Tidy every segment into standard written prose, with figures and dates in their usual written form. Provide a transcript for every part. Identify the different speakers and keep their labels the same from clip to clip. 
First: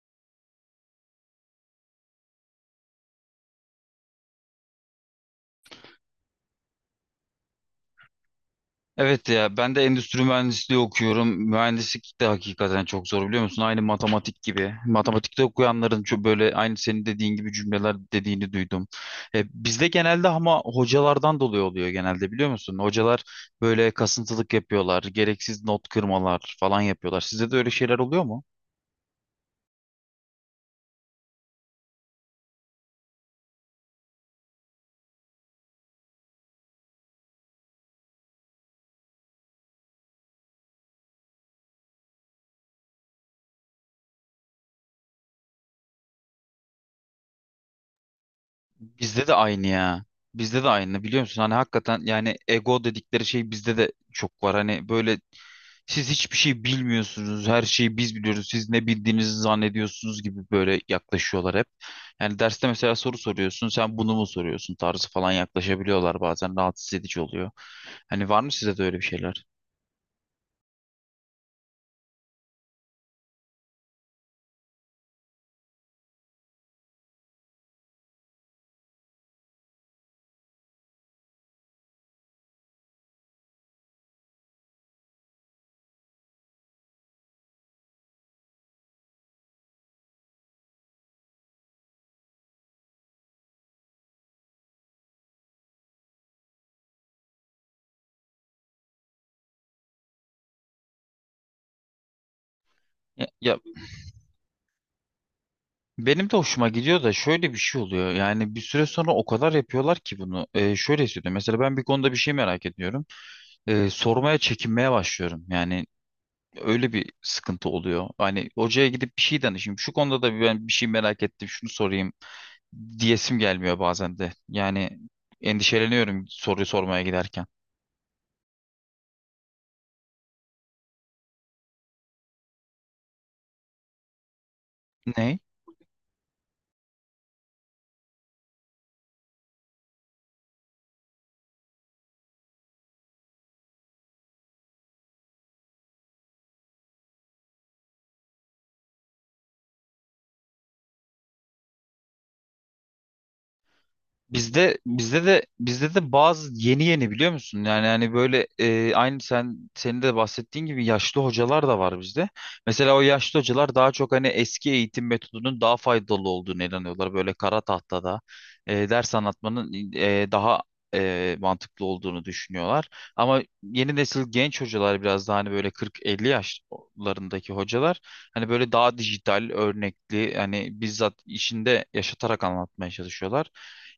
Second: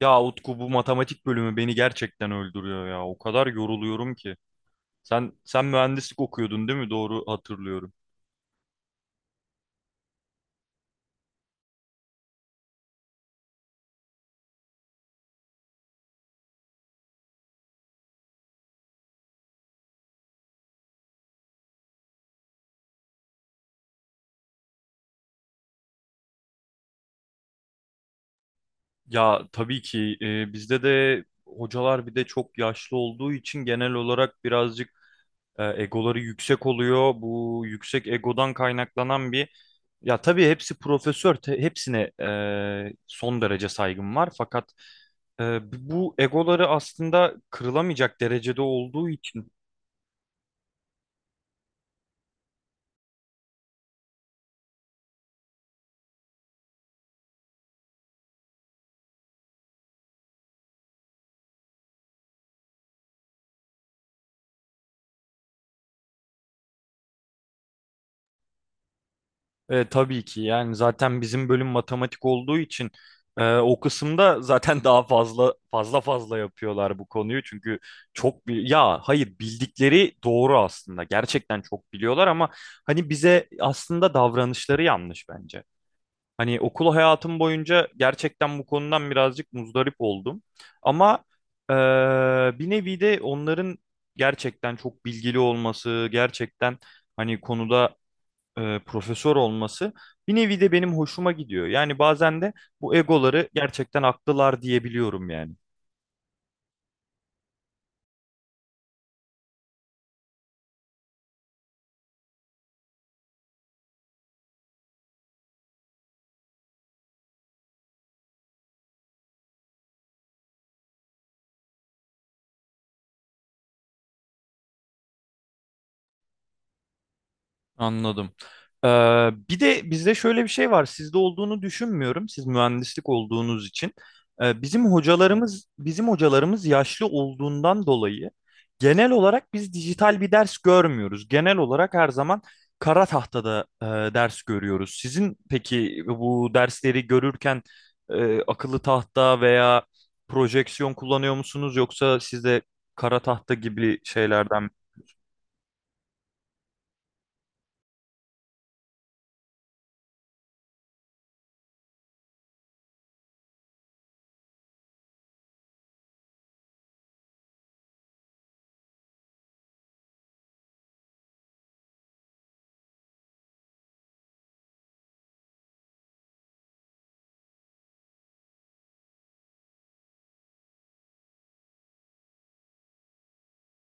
Speaker 1: Ya Utku, bu matematik bölümü beni gerçekten öldürüyor ya. O kadar yoruluyorum ki. Sen mühendislik okuyordun değil mi? Doğru hatırlıyorum.
Speaker 2: Evet ya, ben de endüstri mühendisliği okuyorum. Mühendislik de hakikaten çok zor, biliyor musun? Aynı matematik gibi. Matematikte okuyanların çok böyle aynı senin dediğin gibi cümleler dediğini duydum. Bizde genelde ama hocalardan dolayı oluyor genelde, biliyor musun? Hocalar böyle kasıntılık yapıyorlar, gereksiz not kırmalar falan yapıyorlar. Sizde de öyle şeyler oluyor mu?
Speaker 1: Ya tabii ki bizde de hocalar, bir de çok yaşlı olduğu için, genel olarak birazcık egoları yüksek oluyor. Bu yüksek egodan kaynaklanan bir, ya tabii hepsi profesör, hepsine son derece saygım var. Fakat e, bu egoları aslında kırılamayacak derecede olduğu
Speaker 2: Bizde de
Speaker 1: için.
Speaker 2: aynı ya. Bizde de aynı, biliyor musun? Hani hakikaten, yani ego dedikleri şey bizde de çok var. Hani böyle, siz hiçbir şey bilmiyorsunuz. Her şeyi biz biliyoruz. Siz ne bildiğinizi zannediyorsunuz gibi böyle yaklaşıyorlar hep. Yani derste mesela soru soruyorsun. Sen bunu mu soruyorsun tarzı falan yaklaşabiliyorlar bazen. Rahatsız edici oluyor. Hani var mı size de öyle bir şeyler?
Speaker 1: Tabii ki, yani zaten bizim bölüm matematik olduğu için o kısımda zaten daha fazla yapıyorlar bu konuyu. Çünkü çok bir, ya hayır, bildikleri doğru aslında, gerçekten çok biliyorlar ama hani bize aslında davranışları yanlış bence. Hani okul hayatım boyunca gerçekten bu konudan birazcık muzdarip oldum. Ama e, bir nevi de onların gerçekten çok bilgili olması, gerçekten hani konuda profesör olması bir nevi de benim hoşuma gidiyor. Yani bazen de bu
Speaker 2: Ya,
Speaker 1: egoları
Speaker 2: ya
Speaker 1: gerçekten haklılar diyebiliyorum yani.
Speaker 2: benim de hoşuma gidiyor da şöyle bir şey oluyor. Yani bir süre sonra o kadar yapıyorlar ki bunu. Şöyle hissediyorum. Mesela ben bir konuda bir şey merak ediyorum. Sormaya çekinmeye başlıyorum. Yani öyle bir sıkıntı oluyor. Hani hocaya gidip bir şey danışayım. Şu konuda da ben bir şey merak ettim, şunu sorayım diyesim gelmiyor bazen de. Yani endişeleniyorum soruyu sormaya giderken.
Speaker 1: Anladım. Ee, Bir de bizde şöyle bir şey var. Sizde olduğunu düşünmüyorum. Siz mühendislik olduğunuz için. Bizim
Speaker 2: Ne?
Speaker 1: hocalarımız bizim hocalarımız yaşlı olduğundan dolayı genel olarak biz dijital bir ders görmüyoruz. Genel olarak her zaman kara tahtada ders görüyoruz. Sizin peki bu dersleri görürken akıllı tahta veya projeksiyon kullanıyor musunuz, yoksa sizde kara tahta gibi şeylerden?
Speaker 2: Bizde de bazı yeni yeni, biliyor musun? Yani hani böyle, aynı senin de bahsettiğin gibi yaşlı hocalar da var bizde. Mesela o yaşlı hocalar daha çok hani eski eğitim metodunun daha faydalı olduğunu inanıyorlar. Böyle kara tahtada ders anlatmanın daha mantıklı olduğunu düşünüyorlar. Ama yeni nesil genç hocalar biraz daha, hani böyle 40-50 yaşlarındaki hocalar, hani böyle daha dijital, örnekli, hani bizzat işinde yaşatarak anlatmaya çalışıyorlar.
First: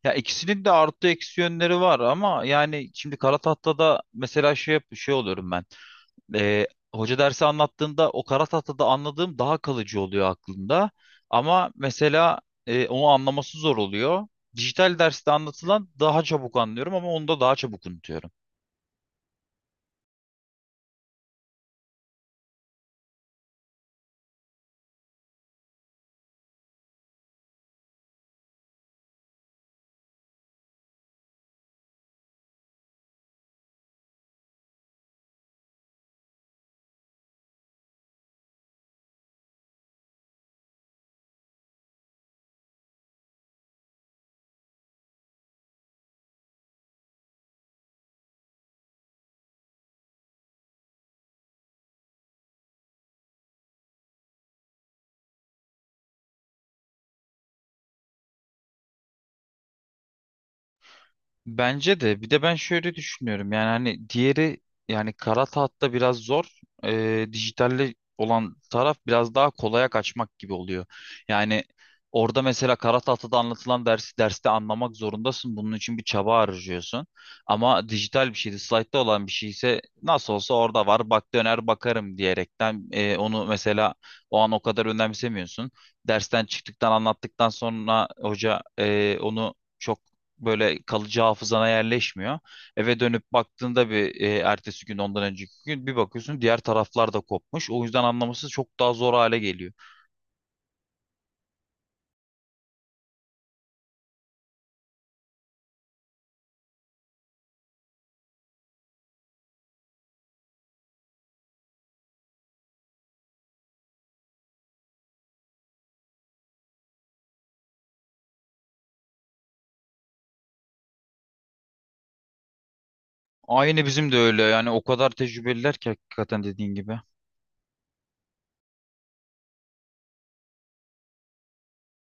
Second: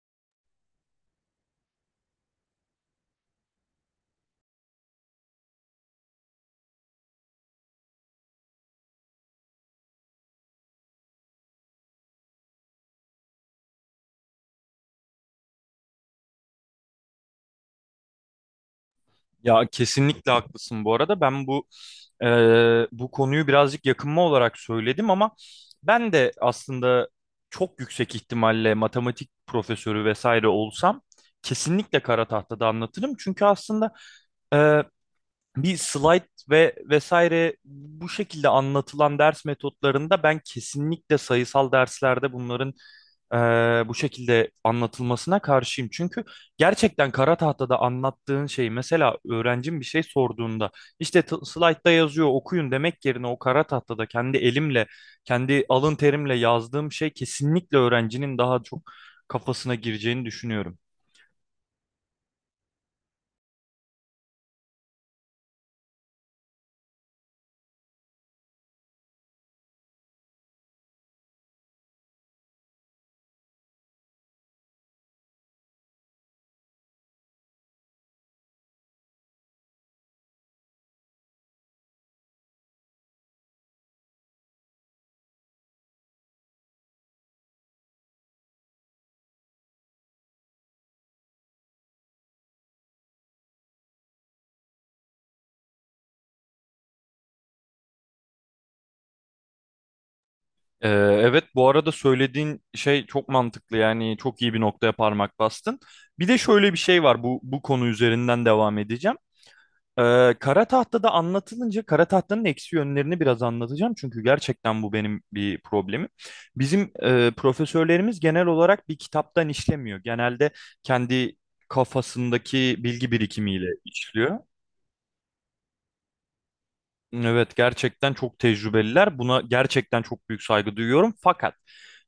Speaker 2: Ya ikisinin de artı eksi yönleri var ama, yani şimdi kara tahtada mesela şey oluyorum ben. Ee, Hoca dersi anlattığında o kara tahtada anladığım daha kalıcı oluyor aklımda. Ama mesela onu anlaması zor oluyor. Dijital derste anlatılan daha çabuk anlıyorum ama onu da daha çabuk unutuyorum.
Speaker 1: Ya kesinlikle haklısın bu arada. Ben bu e, bu konuyu birazcık yakınma olarak söyledim ama ben de aslında çok yüksek ihtimalle matematik profesörü vesaire olsam kesinlikle kara tahtada anlatırım. Çünkü aslında e, bir slide ve vesaire, bu şekilde anlatılan ders metotlarında, ben kesinlikle sayısal derslerde bunların eee, bu şekilde anlatılmasına karşıyım. Çünkü gerçekten kara tahtada anlattığın şeyi, mesela öğrencim bir şey sorduğunda işte slaytta yazıyor okuyun demek yerine, o kara tahtada kendi elimle, kendi alın terimle yazdığım şey kesinlikle öğrencinin daha çok kafasına gireceğini düşünüyorum.
Speaker 2: Bence de, bir de ben şöyle düşünüyorum, yani hani diğeri, yani kara tahtta biraz zor. Dijitalde olan taraf biraz daha kolaya kaçmak gibi oluyor. Yani orada mesela kara tahtada anlatılan dersi derste anlamak zorundasın, bunun için bir çaba harcıyorsun, ama dijital bir şeydi, slaytta olan bir şey ise nasıl olsa orada var, bak döner bakarım diyerekten onu mesela o an o kadar önemsemiyorsun. Dersten çıktıktan, anlattıktan sonra hoca, onu çok böyle kalıcı hafızana yerleşmiyor. Eve dönüp baktığında bir, ertesi gün, ondan önceki gün bir bakıyorsun, diğer taraflar da kopmuş. O yüzden anlaması çok daha zor hale geliyor.
Speaker 1: Evet, bu arada söylediğin şey çok mantıklı, yani çok iyi bir noktaya parmak bastın. Bir de şöyle bir şey var, bu konu üzerinden devam edeceğim. Kara Tahta'da anlatılınca Kara Tahta'nın eksi yönlerini biraz anlatacağım. Çünkü gerçekten bu benim bir problemim. Bizim profesörlerimiz genel olarak bir kitaptan işlemiyor. Genelde kendi kafasındaki bilgi birikimiyle
Speaker 2: Aynı bizim de
Speaker 1: işliyor.
Speaker 2: öyle, yani o kadar tecrübeliler ki hakikaten, dediğin gibi.
Speaker 1: Evet, gerçekten çok tecrübeliler. Buna gerçekten çok büyük saygı duyuyorum. Fakat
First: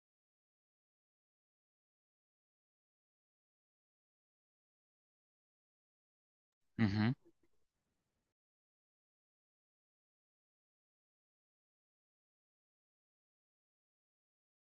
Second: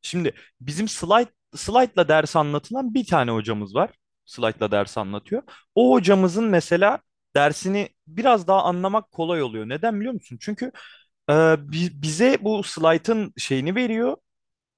Speaker 1: şimdi bizim slide'la ders anlatılan bir tane hocamız var. Slide'la ders anlatıyor. O hocamızın
Speaker 2: Hı
Speaker 1: mesela
Speaker 2: hı.
Speaker 1: dersini biraz daha anlamak kolay oluyor. Neden biliyor musun? Çünkü e, bize bu slide'ın şeyini veriyor,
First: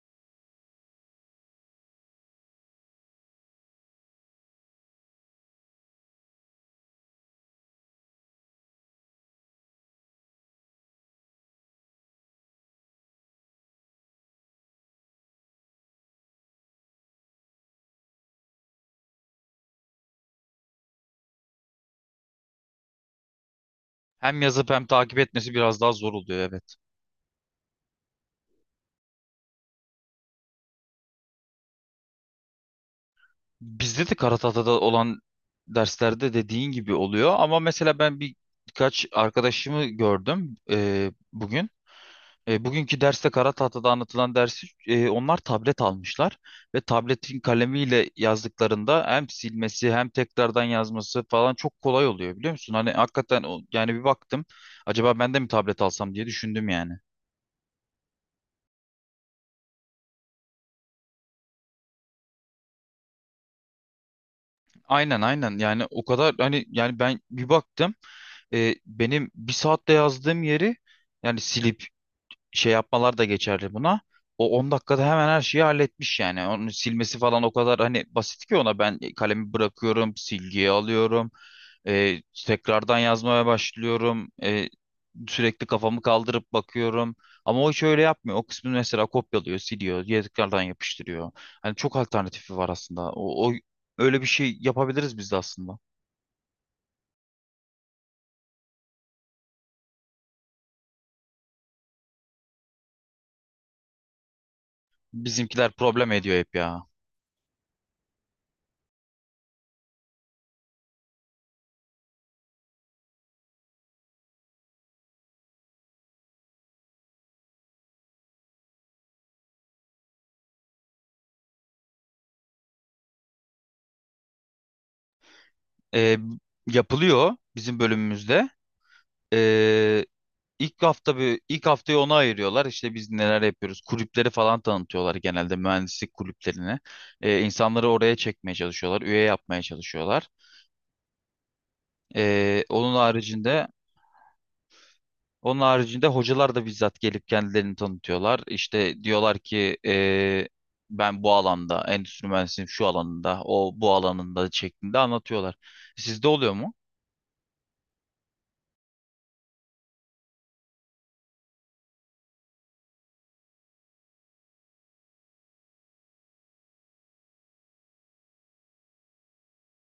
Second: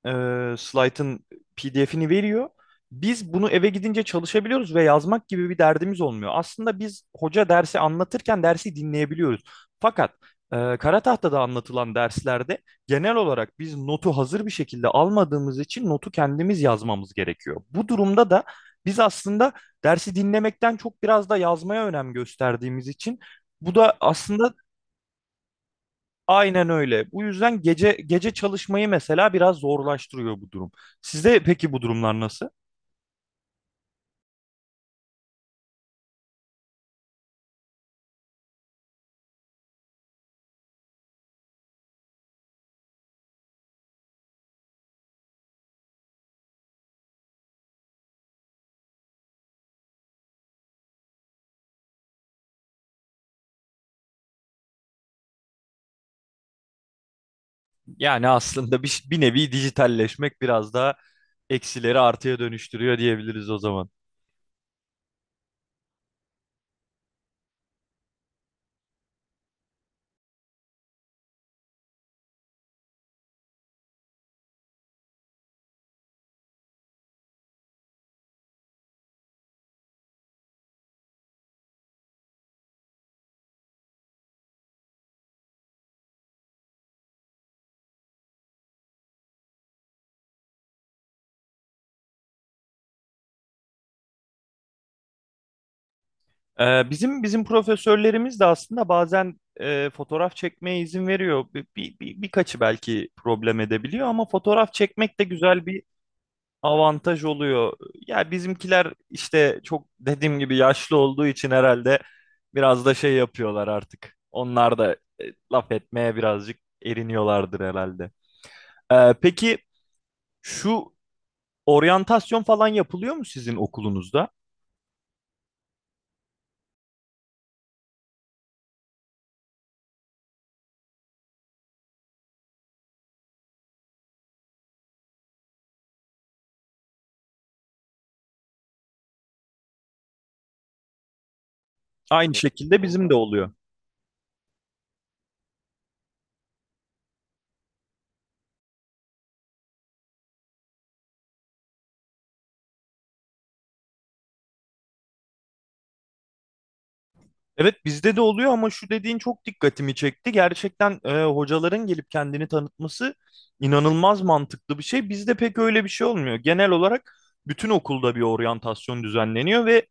Speaker 1: slaytın PDF'ini veriyor. Biz bunu eve gidince çalışabiliyoruz ve yazmak gibi bir derdimiz olmuyor. Aslında biz, hoca dersi anlatırken dersi dinleyebiliyoruz. Fakat kara tahtada anlatılan derslerde genel olarak biz notu hazır bir şekilde almadığımız için notu kendimiz yazmamız gerekiyor. Bu durumda da biz aslında dersi dinlemekten çok biraz da yazmaya önem gösterdiğimiz için, bu da
Speaker 2: Hem
Speaker 1: aslında...
Speaker 2: yazıp hem takip etmesi biraz daha zor oluyor,
Speaker 1: Aynen
Speaker 2: evet.
Speaker 1: öyle. Bu yüzden gece gece çalışmayı mesela biraz zorlaştırıyor bu durum. Sizde peki bu durumlar nasıl?
Speaker 2: Bizde de Karatata'da olan derslerde dediğin gibi oluyor, ama mesela ben birkaç arkadaşımı gördüm bugün. E, bugünkü derste kara tahtada anlatılan dersi, onlar tablet almışlar ve tabletin kalemiyle yazdıklarında hem silmesi hem tekrardan yazması falan çok kolay oluyor, biliyor musun? Hani hakikaten yani bir baktım, acaba ben de mi tablet alsam diye düşündüm, yani.
Speaker 1: Yani aslında bir, bir nevi dijitalleşmek biraz daha eksileri artıya dönüştürüyor diyebiliriz o zaman.
Speaker 2: Aynen, aynen, yani o kadar hani, yani ben bir baktım, benim bir saatte yazdığım yeri, yani silip şey yapmalar da geçerli buna. O 10 dakikada hemen her şeyi halletmiş yani. Onu silmesi falan o kadar hani basit ki, ona ben kalemi bırakıyorum, silgiyi alıyorum, e, tekrardan yazmaya başlıyorum, sürekli kafamı kaldırıp bakıyorum. Ama o hiç öyle yapmıyor. O kısmını mesela kopyalıyor, siliyor, ya tekrardan yapıştırıyor. Hani çok alternatifi var aslında. O, öyle bir şey yapabiliriz biz de aslında.
Speaker 1: Bizim profesörlerimiz de aslında bazen fotoğraf çekmeye izin veriyor. Birkaçı belki problem edebiliyor ama fotoğraf çekmek de güzel
Speaker 2: Bizimkiler
Speaker 1: bir
Speaker 2: problem ediyor hep ya.
Speaker 1: avantaj oluyor. Ya bizimkiler işte çok, dediğim gibi, yaşlı olduğu için herhalde biraz da şey yapıyorlar artık. Onlar da e, laf etmeye birazcık eriniyorlardır herhalde. Peki şu oryantasyon falan yapılıyor mu sizin okulunuzda?
Speaker 2: E, yapılıyor bizim bölümümüzde. E, ilk haftayı ona ayırıyorlar. İşte biz neler yapıyoruz? Kulüpleri falan tanıtıyorlar, genelde mühendislik kulüplerini. İnsanları oraya çekmeye çalışıyorlar, üye yapmaya çalışıyorlar.
Speaker 1: Aynı
Speaker 2: Ee,
Speaker 1: şekilde
Speaker 2: onun
Speaker 1: bizim de oluyor.
Speaker 2: haricinde onun haricinde hocalar da bizzat gelip kendilerini tanıtıyorlar. İşte diyorlar ki ben bu alanda, endüstri mühendisliğinin şu alanında, o bu alanında şeklinde anlatıyorlar. Sizde oluyor mu?
Speaker 1: Evet, bizde de oluyor ama şu dediğin çok dikkatimi çekti. Gerçekten hocaların gelip kendini tanıtması inanılmaz mantıklı bir şey. Bizde pek öyle bir şey olmuyor. Genel olarak bütün okulda bir oryantasyon düzenleniyor ve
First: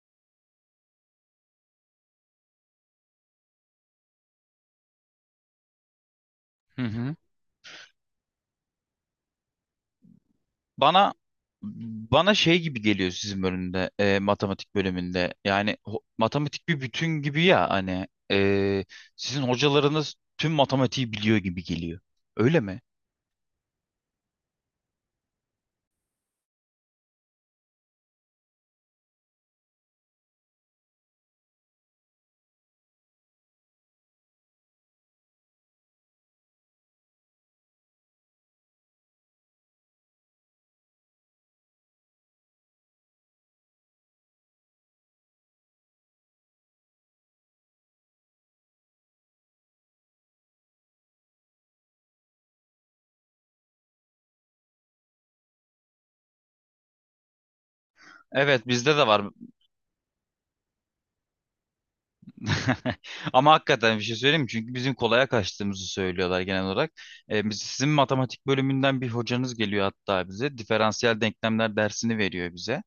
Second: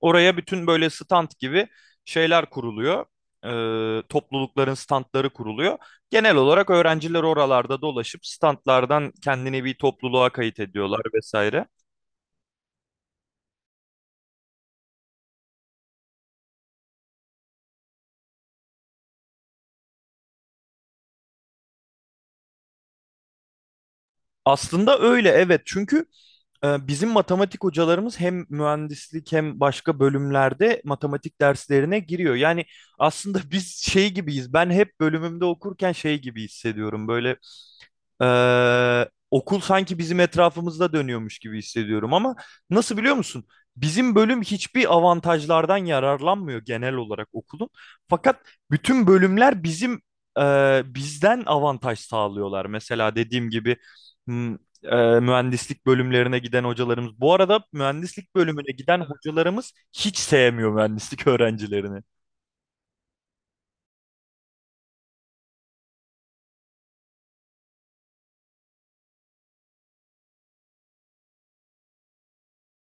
Speaker 1: oraya bütün, böyle stand gibi şeyler kuruluyor. E, toplulukların standları kuruluyor. Genel olarak
Speaker 2: Hı hı.
Speaker 1: öğrenciler oralarda dolaşıp standlardan kendini bir topluluğa kayıt ediyorlar
Speaker 2: Bana
Speaker 1: vesaire.
Speaker 2: Bana şey gibi geliyor sizin bölümde, matematik bölümünde. Yani matematik bir bütün gibi ya, hani e, sizin hocalarınız tüm matematiği biliyor gibi geliyor. Öyle mi?
Speaker 1: Aslında öyle, evet, çünkü bizim matematik hocalarımız hem mühendislik hem başka bölümlerde matematik derslerine giriyor. Yani aslında biz şey gibiyiz. Ben hep bölümümde okurken şey gibi hissediyorum. Böyle okul sanki bizim etrafımızda dönüyormuş gibi hissediyorum ama, nasıl biliyor musun? Bizim bölüm hiçbir avantajlardan yararlanmıyor genel olarak okulun. Fakat bütün bölümler bizim, bizden avantaj sağlıyorlar. Mesela dediğim gibi m- mühendislik bölümlerine giden hocalarımız. Bu arada mühendislik
Speaker 2: Evet,
Speaker 1: bölümüne
Speaker 2: bizde
Speaker 1: giden
Speaker 2: de var.
Speaker 1: hocalarımız hiç sevmiyor mühendislik öğrencilerini.
Speaker 2: Ama hakikaten bir şey söyleyeyim mi? Çünkü bizim kolaya kaçtığımızı söylüyorlar genel olarak. E, biz, sizin matematik bölümünden bir hocanız geliyor hatta bize. Diferansiyel denklemler dersini veriyor bize.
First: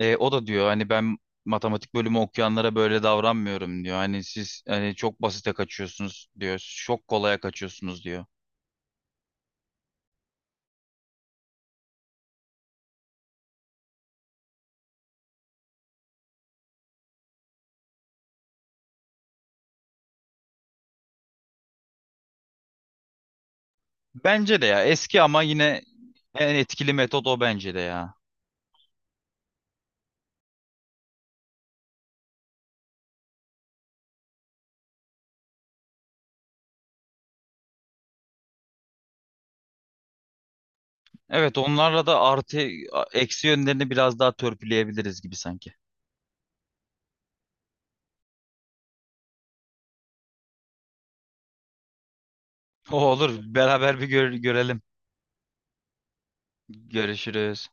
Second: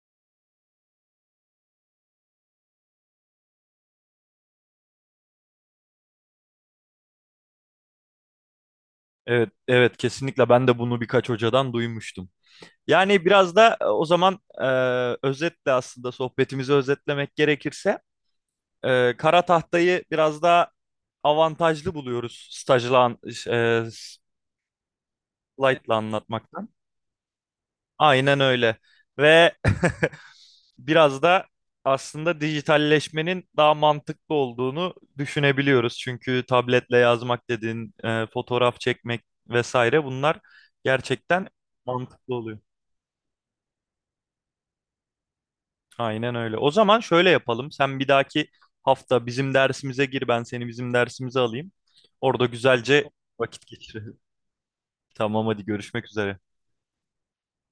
Speaker 2: E, o da diyor hani, ben matematik bölümü okuyanlara böyle davranmıyorum diyor. Hani siz hani çok basite kaçıyorsunuz diyor. Çok kolaya kaçıyorsunuz diyor.
Speaker 1: Evet, evet, kesinlikle ben de bunu birkaç hocadan duymuştum. Yani biraz da o zaman, özetle, aslında sohbetimizi özetlemek gerekirse, kara tahtayı biraz daha avantajlı buluyoruz stajla, e,
Speaker 2: Bence de ya, eski ama yine
Speaker 1: slaytla
Speaker 2: en
Speaker 1: anlatmaktan.
Speaker 2: etkili metot o, bence de ya.
Speaker 1: Aynen öyle. Ve biraz da aslında dijitalleşmenin daha mantıklı olduğunu düşünebiliyoruz. Çünkü tabletle yazmak dediğin, fotoğraf çekmek vesaire, bunlar gerçekten
Speaker 2: Evet, onlarla da
Speaker 1: mantıklı oluyor.
Speaker 2: eksi yönlerini biraz daha törpüleyebiliriz gibi sanki.
Speaker 1: Aynen öyle. O zaman şöyle yapalım. Sen bir dahaki hafta bizim dersimize gir, ben seni bizim dersimize alayım. Orada
Speaker 2: O
Speaker 1: güzelce
Speaker 2: olur,
Speaker 1: vakit
Speaker 2: beraber
Speaker 1: geçirelim.
Speaker 2: görelim.
Speaker 1: Tamam, hadi görüşmek üzere.
Speaker 2: Görüşürüz.